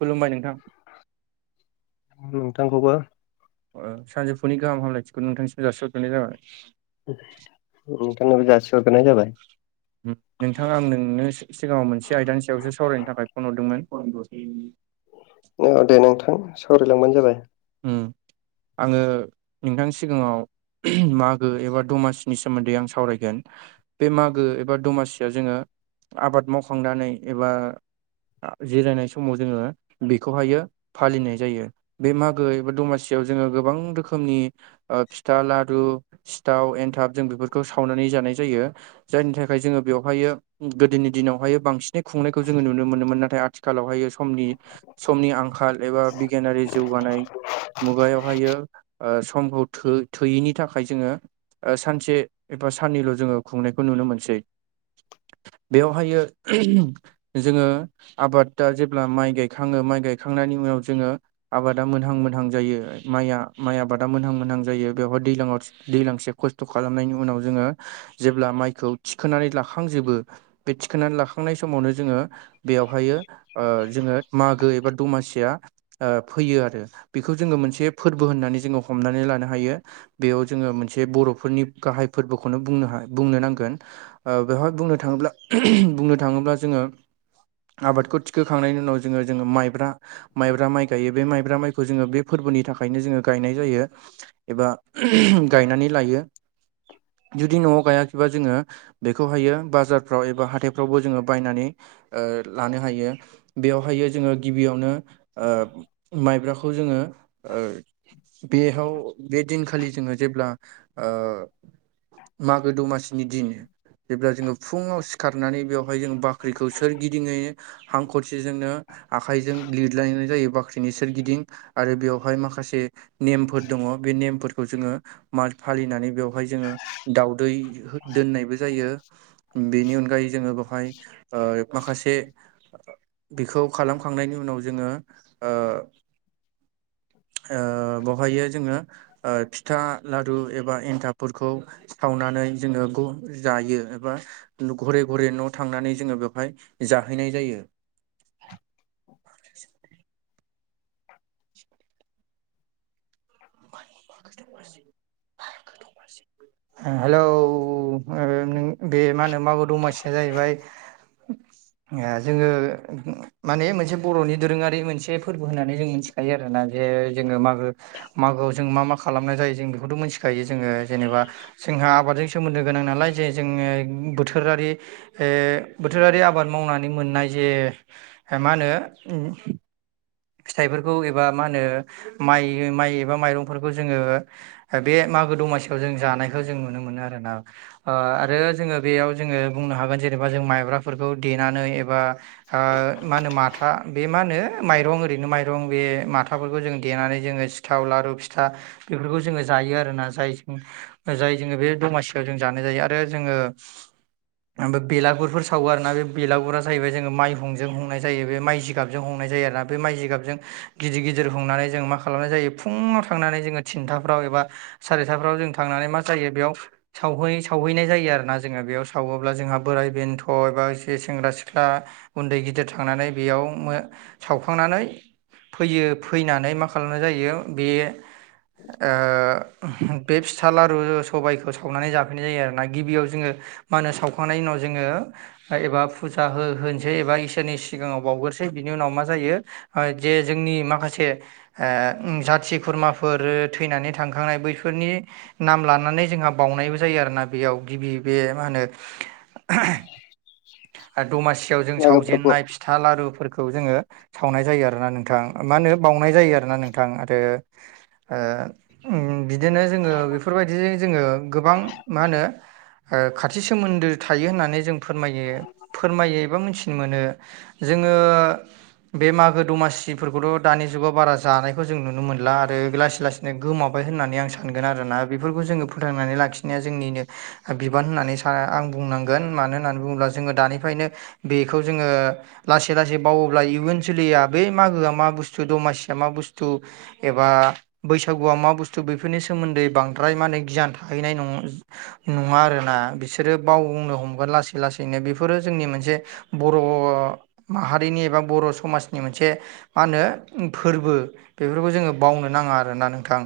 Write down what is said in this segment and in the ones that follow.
खुलुमबाय नोंथां नोंथांखौबो ओ सानजौफुनि गाहाम हामलायथिखौ नोंथांसिम जासिहरग्रोनाय जाबाय ओंथांनोबो जासि हरग्रोनाय जाबाय नोंथाङा आं नोंनो सिगाङाव मोनसे आयदानि सायावसो सावरायनो थाखाय फन हरदोंमोन औ दे नोंथां सावरायलांबानो जाबाय उम आङो नोंथांनि सिगाङाव मागो एबा दमासिनि सोमोन्दै आं सावरायगोन बे मागो एबा दमासिया जोङो आबाद मावखांनानै एबा जिरायनाय समाव जोङो बेखौहायो फालिनाय जायो बे मा ए बा दमासियाव जोङो गोबां रोखोमनि फिथा लारु सिथाव एन्थाब जों बेफोरखौ सावनानै जानाय जायो। जायनि थाखाय जोङो बेवहायो गोदोनि दिनावहाय बांसिनै खुंनायखौ जोङो नुनो मोनोमोन नाथाय आथिखालावहायो समनि समनि आंखाल एबा बिगियानारि जौगानाय मुगायावहायो ओ समखौ थो थोयैनि थाखाय जोङो सानसे एबा साननैल' जोङो खुंनायखौ नुनो मोनसै बेवहायो जोङो आबादा जेब्ला माइ गायखाङो माइ गायखांनायनि उनाव जोङो आबादा मोनहां-मोनहां जायो माइआ माइ आबादा मोनहां-मोनहां जायो बेवहाय दैज्लाङाव दैलांसे खस्थ' खालामनायनि उनाव जोङो जेब्ला माइखौ थिखोनानै लाखांजोबो। बे थिखोननानै लाखांनाय समावनो जोङो बेयावहायो ओ जोङो मागो एबा दमासिया फैयो आरो बेखौ जोङो मोनसे फोरबो होननानै जोङो हमनानै लानो हायो। बेयाव जोङो मोनसे बर'फोरनि गाहाय फोरबोखौनो बुंनो हा बुंनो नांगोन। ओ बेवहाय बुंनो थाङोब्ला बुंनो थाङोब्ला जोङो आबादखौ थिखोखांनायनि उनाव जोङो-जोङो माइब्रा-माइब्रा माइ गायो बे माइब्रा माइ खौ जोङो बे फोरबोनि थाखायनो जोङो गायनाय जायो। एबा गायनानै लायो जुदि न'आव गायाखैबा जोङो बेखौहायो बाजारफ्राव एबा हाथाइफ्रावबो जोङो बायनानै ओ लानो हायो बेयावहाय जोङो गिबियावनो माइब्राखौ जोङो ओ बेयाव बे दिनखालि जोङो जेब्ला ओ मागो दमासिनि दिन जेब्ला जोङो फुङाव सिखारनानै बेवहाय जोङो बाख्रिखौ सोरगिदिङै हांखरसेजोंनो आखाइजों लिरलायनाय जायो बाख्रिनि सोरगिदिं आरो बेवहाय माखासे नेमफोर दङ बे नेमफोरखौ जोङो मा फालिनानै बेवहाय जोङो दावदै दोननायबो जायो बेनि अनगायै जोङो बेवहाय ओ माखासे बिखौ खालामखांनायनि उनाव जोङो ओ ओ बावहायो जोङो फिथा, लारु एबा एन्थाबफोरखौ सावनानै जोङो गु जायो एबा घरे घरे न' थांनानै जोङो बेवहाय जाहैनाय जायो। [inaudible] हेलौ बे मा होनो माबो दमासिया जाहैबाय जोङो माने मोनसे बर'नि दोरोङारि मोनसे ए फोरबो होन्नानै जों मिथिखायो आरोना जे जोङो मागो मागोआव जों मा मा खालामनाय जायो जों बेखौथ' मिथिखायो जोंङो जेनेबा जोंहा आबादजों सोमोन्दो गोनां नालाय जे जोंङो बोथोरारि ओ बोथोरारि आबाद मावनानै मोननाय जे मा होनो फिथाइफोरखौ एबा मा होनो माइ माइ एबा माइरंफोरखौ जोंङो। बे मागो-दमासियाव जों जानायखौ जों नुनो मोनो आरो ना ओ आरो जोङो बेयाव जोङो बुंनो हागोन जेनेबा जों माइब्रा फोर देनानै एबा ओ मा होनो माथा बे मा होनो माइरं बिनो माइरं बे माथाफोरखौ जों देनानै जोङो सिथाव, लारु, फिथा बेफोरखौ जोङो जायो आरोना जायजों जाय जोङो बे दमासियाव जों जानाय जायो आरो जोङो ओमफ्राय बेलागुरफोर सावो आरोना बे बेलागुरा जाहैबाय जोंङो माइहुंजों हंनाय जायो बे माइ जिगाबजों हुंनाय जायो आरो ना बे माइ जिगाबजों गिदिर-गिदिर हुंनानै जोंङो मा खालामनाय जायो फुङाव थांनानै जोंङो थिनथाफ्राव एबा सारिथाफ्राव जों थांनानै मा जायो बेयाव सावहै सावहैनाय जायो आरोना जोंङो बेयाव सावोब्ला जोंहा बोराय बेन्थ' एबा एसे सेंग्रा सिख्ला उन्दै गिदिर थांनानै बेयाव सावख' फुखांनानै फैयो फैनानै मा खालामनाय जायो बे ओम बे फिथा लारु सबायाइखौ सावनानै जा जायों आरोना गिबियाव जोंङो मा होनो सावखांनायनि उनाव जोंङो जायो। -फ्राय एबा फुजा हो-होनोसै एबा इसोरनि सिगाङाव बावग्रोसै बिनि उनाव मा जायो? ओ, जे जोंनि माखासे, ओ ओमजाथि खुरमाफोर थैनानै थांखांनाय बैफोरनि नाम लानानै जोंहा बावनायबो जायो आरोना बेयाव गिबि बे मा होनो [unintelligible] दमासियाव जों मागो सावजेनन्नाय फोरबोआव फिथा लारुफोरखौ जोंङो सावनाय जायो आरोना नोंथां, मा होनो बावनाय जायो आरोना नोंथां। आरो ओ ओम बिदिनो जोंङो बेफोरबायदिजों जोंङो गोबां मा होनो? ओ खाथि सोमोन्दो थायो होननानै जों फोरमायो। [unintelligible] -फोरमायो एबा मिथिनो मोनो। जोंङो बे मागो दमासिफोरखौथ' दानि जुगाव बारा जानायखौ जों नुनो मोनला आरो लासै-लासै गोमाबाय होननानै आं सानगोन आरोना बेफोरखौ जोंङो फोथांनानै लाखिनाया जोंनिनो बिबान होननानै सानो आं बुंनांगोन मानो होननानै बुङोब्ला जोङो दानिफ्रायनो बेखौ जोंङो, लासै-लासै बावोब्ला इयुन सोलिया बै मागोआ मा बुस्थु, दमासिया मा बुस्थु, एबा बैसागुआ मा बुस्थु बेफोरनि सोमोन्दै बांद्राय माहोनो गियान थाहैनाय नङा। नङा आरोना, बिसोरो बावनो हमगोन लासै-लासैनो बेफोरो जोंनि मोनसे बर' माहारिनि एबा बर' स समाजनि मोनसे मा होनो फोरबो बेफोरखौ जोंङो बावनो नाङा आरोना नोंथां।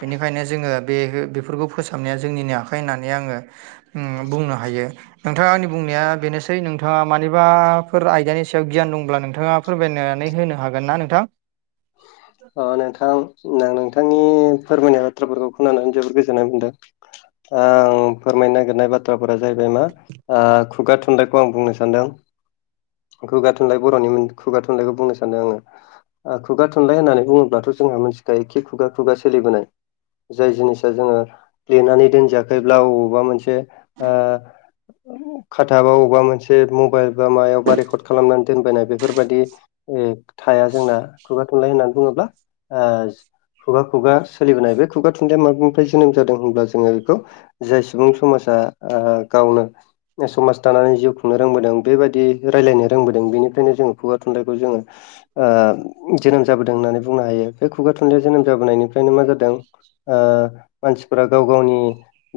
बेनिखायनो जोंङो बे बेफोरखौ फोसाबनाया जोंनिनो आखाइ होननानै आंङो, ओम बुंनो हायो। ओम नोंथाङा आंनि बुंनाया बेनोसै नोंथाङा मानि बाफोर आयदानि सायाव गियान दंब्ला नोंथाङा फोरमायनानै होनो हागोन ना नोंथां? अ नोंथां, नोंथांनि फोरमायनाय बाथ्राफोरखौ खोनानानै जोबोद गोजोननाय मोनदों। आं फोरमायनो नागिरनाय बाथ्राफोरा जाहैबाय मा? आ खुगा थुनलाइखौ आं बुंनो सानदों। खुगा थुनलाइ बर'नि खुगा थुनलाइखौ बुंनो सानदों आंङो खुगा थुनलाइ होननानै बुङोब्लाथ' जोंहा मोनथिखायो खि खुगा-खुगा सोलिबोनाय। जाय जिनिसा जो़ङो, लेनानै दोनजायाखैब्ला अबावबा मोनसे ओ [unintelligible] खाथा बा अबेबा मोनसे मबाइल बा मायावबा रेकर्ड खालामनानै दोनबायनाय बेफोरबायदि ओम, थाया जोंना, खुगा थुनलाइ होननानै बुङोब्ला ओ खुगा-खुगा सोलिबोनाय बे खुगा थुनलाइया माबनिफ्राय जोनोम जादों होनब्ला जोङो बेखौ जाय सुबुं समाजा ओ गावनो समाज दानानै जिउ खुंनो रोंबोदों बेबायदि रायज्लायनो रोंबोदों बेनिफ्रायनो जोङो खुगा थुनलाइखौ जोङो, ओ जोनोम जाबोदों होननानै बुंनो हायो। बे खुगा थुनलाइया जोनोम जाबोनायनिफ्रायनो मा जादों? ओ मानसिफोरा गाव-गावनि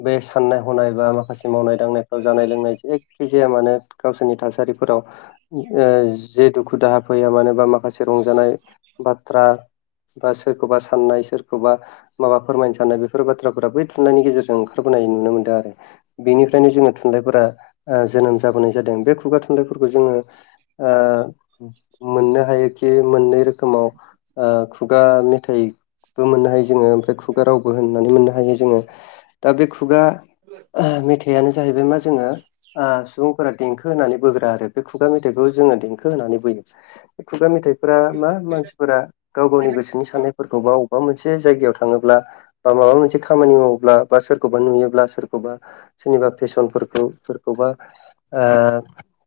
बे सानना- हनाय बा माखासे मावनाय-दांनायफ्राव जानाय-लोंनाय जेखि जाया मानो गावसोरनि थासारिफोराव, ओ जे दुखु-दाहा फैया मानोबा माखासे रंजानाय बाथ्रा बा सोरखौबा, साननाय सोरखौबा, माबा फोरमायनो साननाय बेफोर बाथ्राफोरा बै थुननायनि गेजेरजों ओंखारबोनाय नुनो मोन्दों आरो। बेनिफ्रायनो जोंङो थुनलाइफोरा जोनोम जाबोनाय जादों बे खुगा थुनलाइफोरखौ जोंङो ओ मोननो हायोखि मोननै रोखोमाव ओ खुगा मेथाइ बो मोननो हायो जोङो, ओमफ्राय खुगा रावबो होननानै मोननो हायो जोङो। दा बे खुगा [unintelligible] मेथाइआनो जाहैबाय मा जोङो ओ सुबुंफोरा देंखो होनानै बोग्रा आरो बे खुगा मेथाइखौ जोङो देंखो होनानै बोयो। खुगा मेथाइफोरा मा मानसि फोरा गाव-गावनि गोसोनि साननायफोरखौ बा अबेबा मोनसे जायगायाव थाङोब्ला, बा माबा मोनसे खामानि मावोब्ला बा सोरखौबा नुयोब्ला सोरखौबा सोरनिबा फेसनफोरखौ सोरखौबा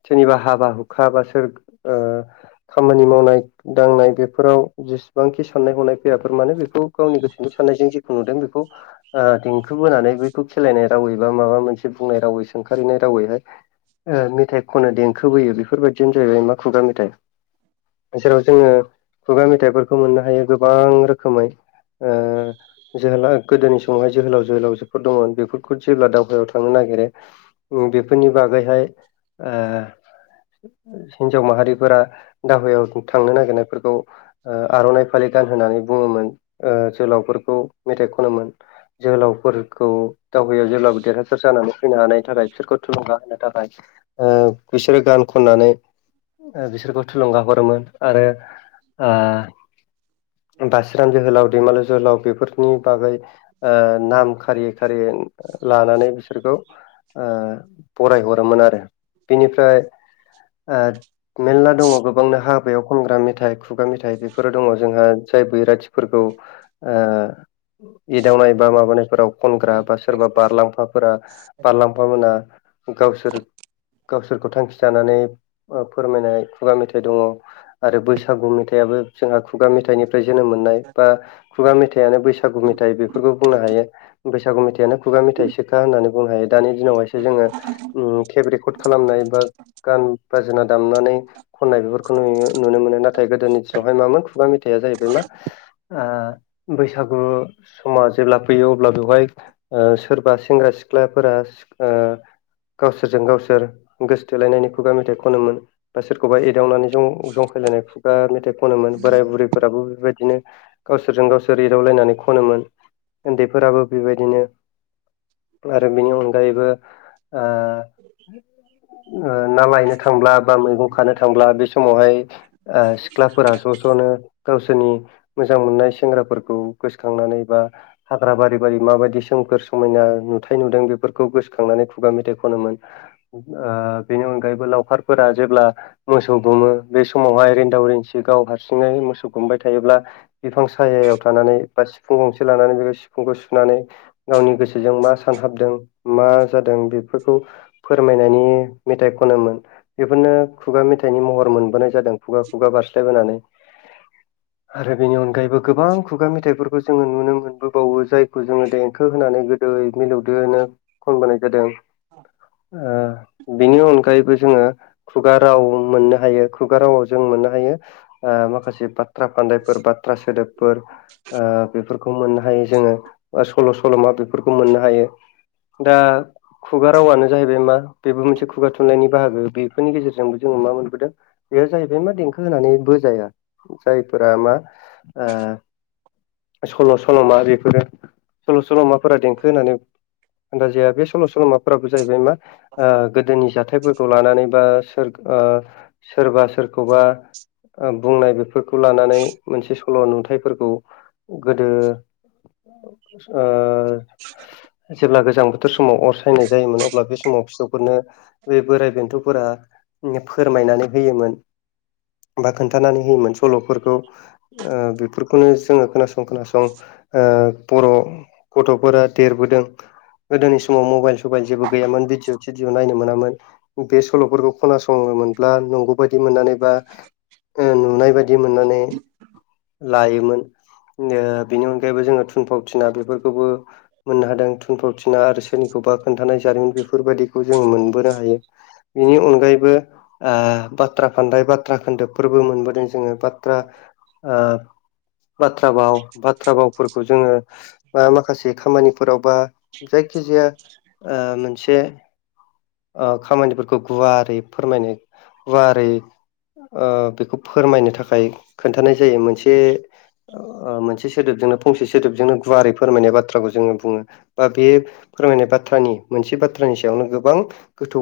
सोरनिबा हाबा हुखा बा सोर खामानि मावनाय दांनाय बे बेफोराव जेसेबांखि साननाय हनाय फैयाफोर मानोे बेखौ गावनि गोसोनि साननायजों जेखौ नुदों बेखौ ओ देंखो बोनानै बेखौ खेलायनाय रावै बा माबा मोनसे बुंनाय रावै सोंखारिनाय रावैहाय मेथाइ खनो देंखोबोयो बेफोरबायदिनो जाहैबाय मा खुगा मेथाइ जेराव जोङो खुगा मेथाइफोरखौ मोननो हायो गोबां रोखोमै जोहोलाव गोदोनि समावहाय जोहोलाव जोहोलावजोफोर दङमोन बेफोर बे जेब्ला दावहायाव थांनो नागिरो बेफोरनि बागैहाय हिन्जाव माहारिफोरा दावायाव थांनो नागिरनायफोरखौ आर'नाइ फालि गान होननानै बुङोमोन जोहोलावफोरखौ मेथाइ खनोमोन जोहोलावफोरखौ दावहायाव जेब्लाबो देरहासार जानानै फैनो हानायनि थाखाय बिसोरखौ थुलुंगा होनो थाखाय बिसोरो गान खननानै बिसोरखौ थुलुंगा हरोमोन आरो ओ बासिराम जोहोलाव दैमालु जोहोलाव बेफोरनि बागै नाम खारि खारि लानानै बिसोरखौ फरायहरोमोन आरो बिनिफ्राय मेरला दङ गोबांनो हाबायाव खनग्रा मेथाइ खुगा मेथाइ बेफोरो दङ जोंहा जाय बैराथिफोरखौ एदावनाय बा माबानायफोराव खनग्रा बा सोरबा बारलांफाफोरा बारलांफा मोना गावसोर गावसोरखौ थांखि जानानै फोरमायनाय खुगा मेथाइ दङ आरो बैसो बैसागु मेथाइआो जोंहा खुगा मेथाइनिफ्राय जोनोम मोननाय बा खुगा मेथाइयानो बैसागु मेथाइ बेफोरखौ बुंनो हायो बैसागु मेथाइयानो खुगा मेथाइसोखा होननानै बुंनो हायो दानि दिनावहसो जोङो केेब रेकर्ड खालामनाय बा गान बाजोना दामनानै खननाय बेफोरखौ नु नुनो मोनो ना नाथाय गोदोनि दिनावहाय मामोन खुगाेथाइया जाहैबाय मा ओ बैसागु समा जेब्ला फैयो अब्ला बेवहाय सोरबा सेंग्रा सिख्लाफोरा गावसोरजों गावसोर गोसोथोलायनायनि खुगा मेथाइ खनोमोन बा सोरखौबा एदावनानै ज जंखायलायनाय खुब बा मेथाइ खनोमोन बोराय बुरैफोराबो बेबायदिनो गावसोरजों गावसोर एदावलायनानै खनोमोन उन्दैफोराबो बेबायदिनो आरो बेनि अनगायैबो आ आ ना लायनो थांब्ला बा मैगं खानो थांब्ला बे स समावहाय ओ सिख्लाफोरा ज' ज'नो गावसोरनि मोजां मोननाय सेंग्राफोरखौ गोसखांनानै बा हाग्रा बारि बारि माबायदि सोमखोर समायना नुथाय नुदों बेफोरखौ गोसोखांनानै खुगा मेथाइ खनोमोन आ बिनि अनगायैबो लावखारफोरा जेब्ला मोसौ दुमो बे समावहाय रिन्दाव रिन्सि गाव हारसिङै मोसौ खुमबाय थायोब्ला बिफां सायायाव थानानै बा सिफुं गंसे लानानै बेखौ सिफुंखौ सुनानै गावनि गोसोजों मा सानहाबदों मा जादों बेफोरखौ फोरमायनायनि मेथाइ खनोमोन बेफोरनो खुगा मेथाइनि महर मोनबोनाय जादों खुगा खुगा बारस्लायबोनानै आरो बेनि अनगाय आनगायैबो गोबां खुगा मेथाइफोरखौ जोङो नुनो मोनबोबावो जायखौ जोङो देंखो होनानै गोदो मिलौदो होनो खनबाय जादों आ बिनि अनगायैबो जोङो खुगा राव मोननो हायो खुगा रावाव ज जों मोननो हायो आ माखासे बाथ्रा फान्दायफोर बाथ्रा सोदोबफोर आ बेफोरखौ मोननो हायो जोङो सल' सल'मा बेफोरखौ मोननो हायो दा खुगा रावानो जाहैबाय मा बेबो मोनसे खुगा थुनलाइनि बाहागो बेफोरनि गेजेरजोंबो जोङो मा मोनबोदों बेयो जाहैबाय मा देंखो होनानै बोजाया जायफोरा मा आ सल' सल'मा बेफोरो सल' सल'माफोरा देंखो होननानै [unintelligible] जाया बे सल' सल'माफोराबो जाहैबाय मा आ गोदोनि जा थाइफोरखौ लानानै बा सोर आ सोरबा सोरखौबा बुंनाय बेफोर लानानै मोनसे सल' नुथाइफोरखौ गोदो आ जेब्ला गोजां बोथोर समाव अर सायनाय जायोमोन अब्ला बे समाव फिसौफोरनो बे बोराइ बेन्थफोरा फोरमायनानै होयोमोन बा खोन्थानानै होयोमोन सल'फोरखौ ओ बेफोरखौनो जोङो खोनास खोनासं आ बर' गथ'फोरा देरबोदों गोदोनि समाव मबाइल सबाइल जेबो गैयामोन भिडिअ थिडिअ नायनो मोनामोन बे सल'फोरखौ खोनासङोमोनब्ला नंगौ बायदि मोननानै बा ओ नुनाय बायदि मोननानै लायोमोन [unintelligible] बिनि अनगायैबो जोङो थुनफावथिना बेफोरखौबो मोननो हादों फुनफावथिना आरो सोरनिखौबा खोन्थानाय जारिमिन बेफोरबायदिखौ जोङो मोनबोनो हायो बेनि अनगायैबो आ बाथ्रा खान्दाय बाथ्रा खोन्दोबफोरबो मोनबोदों जोङो बाथ्रा आ बाथ्रा भाव बाथ्रा भावफोरखौ जोङो बा माखासे खामानिफोराव बा जायखिजाया आ मोनसे आ खामानिफोरखौ गुवारै फोरमायनो गुवारै आ बेखौ फोरमायनो थाखाय खोन्थानाय जायो मोनसे आ मोनसे सोदोबजोंनो फंसे सोदोबजोंनो गुवारै फोरमायनाय बाथ्राखौ जोङो बुङो बा बे फोरमायनाय बाथ्रानि मोनसे बाथ्रानि सायावनो गोबां गोथौ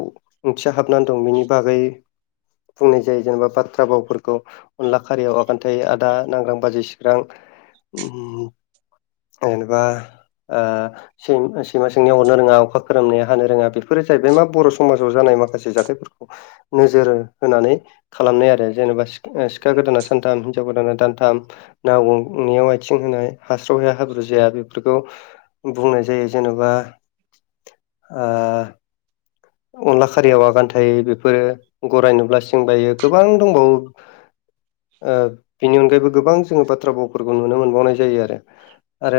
ओंथिया हाबनानै दं बिनि बागै बुंनाय जायो जेनेबा बाथ्रा बावफोरखौ अनला खारियाव आगानथायो आदा नांग्रां बाजै सिख्रां ओम जेनेबा आ सै सैमा सोंनाया हरनो रोङा अखा खोरोमनाया हानो रोङा बेफोरो जाहैबाय मा बर' समाजाव जानाय माखासे जाथायफोरखौ नोजोर होनानै खालामनाय आरो जेनेबा सिखा गोदाना सानथाम हिनजाव गोदाना दानथाम ना [unintelligible] आथिं होनाय हास्रावहाया हाब्रु जाया बे फोरखौ बुंनाय जायो जेनेबा ई अनला खारियाव आगान थायो बेफोरो गरायनो अब्ला सिं बायो गोबां दंबावो ओ बिनि अनगायैबो गोबां जोङो बाथ्रा भावफोरखौ नुनो मोनबावनाय जायो आरो आरो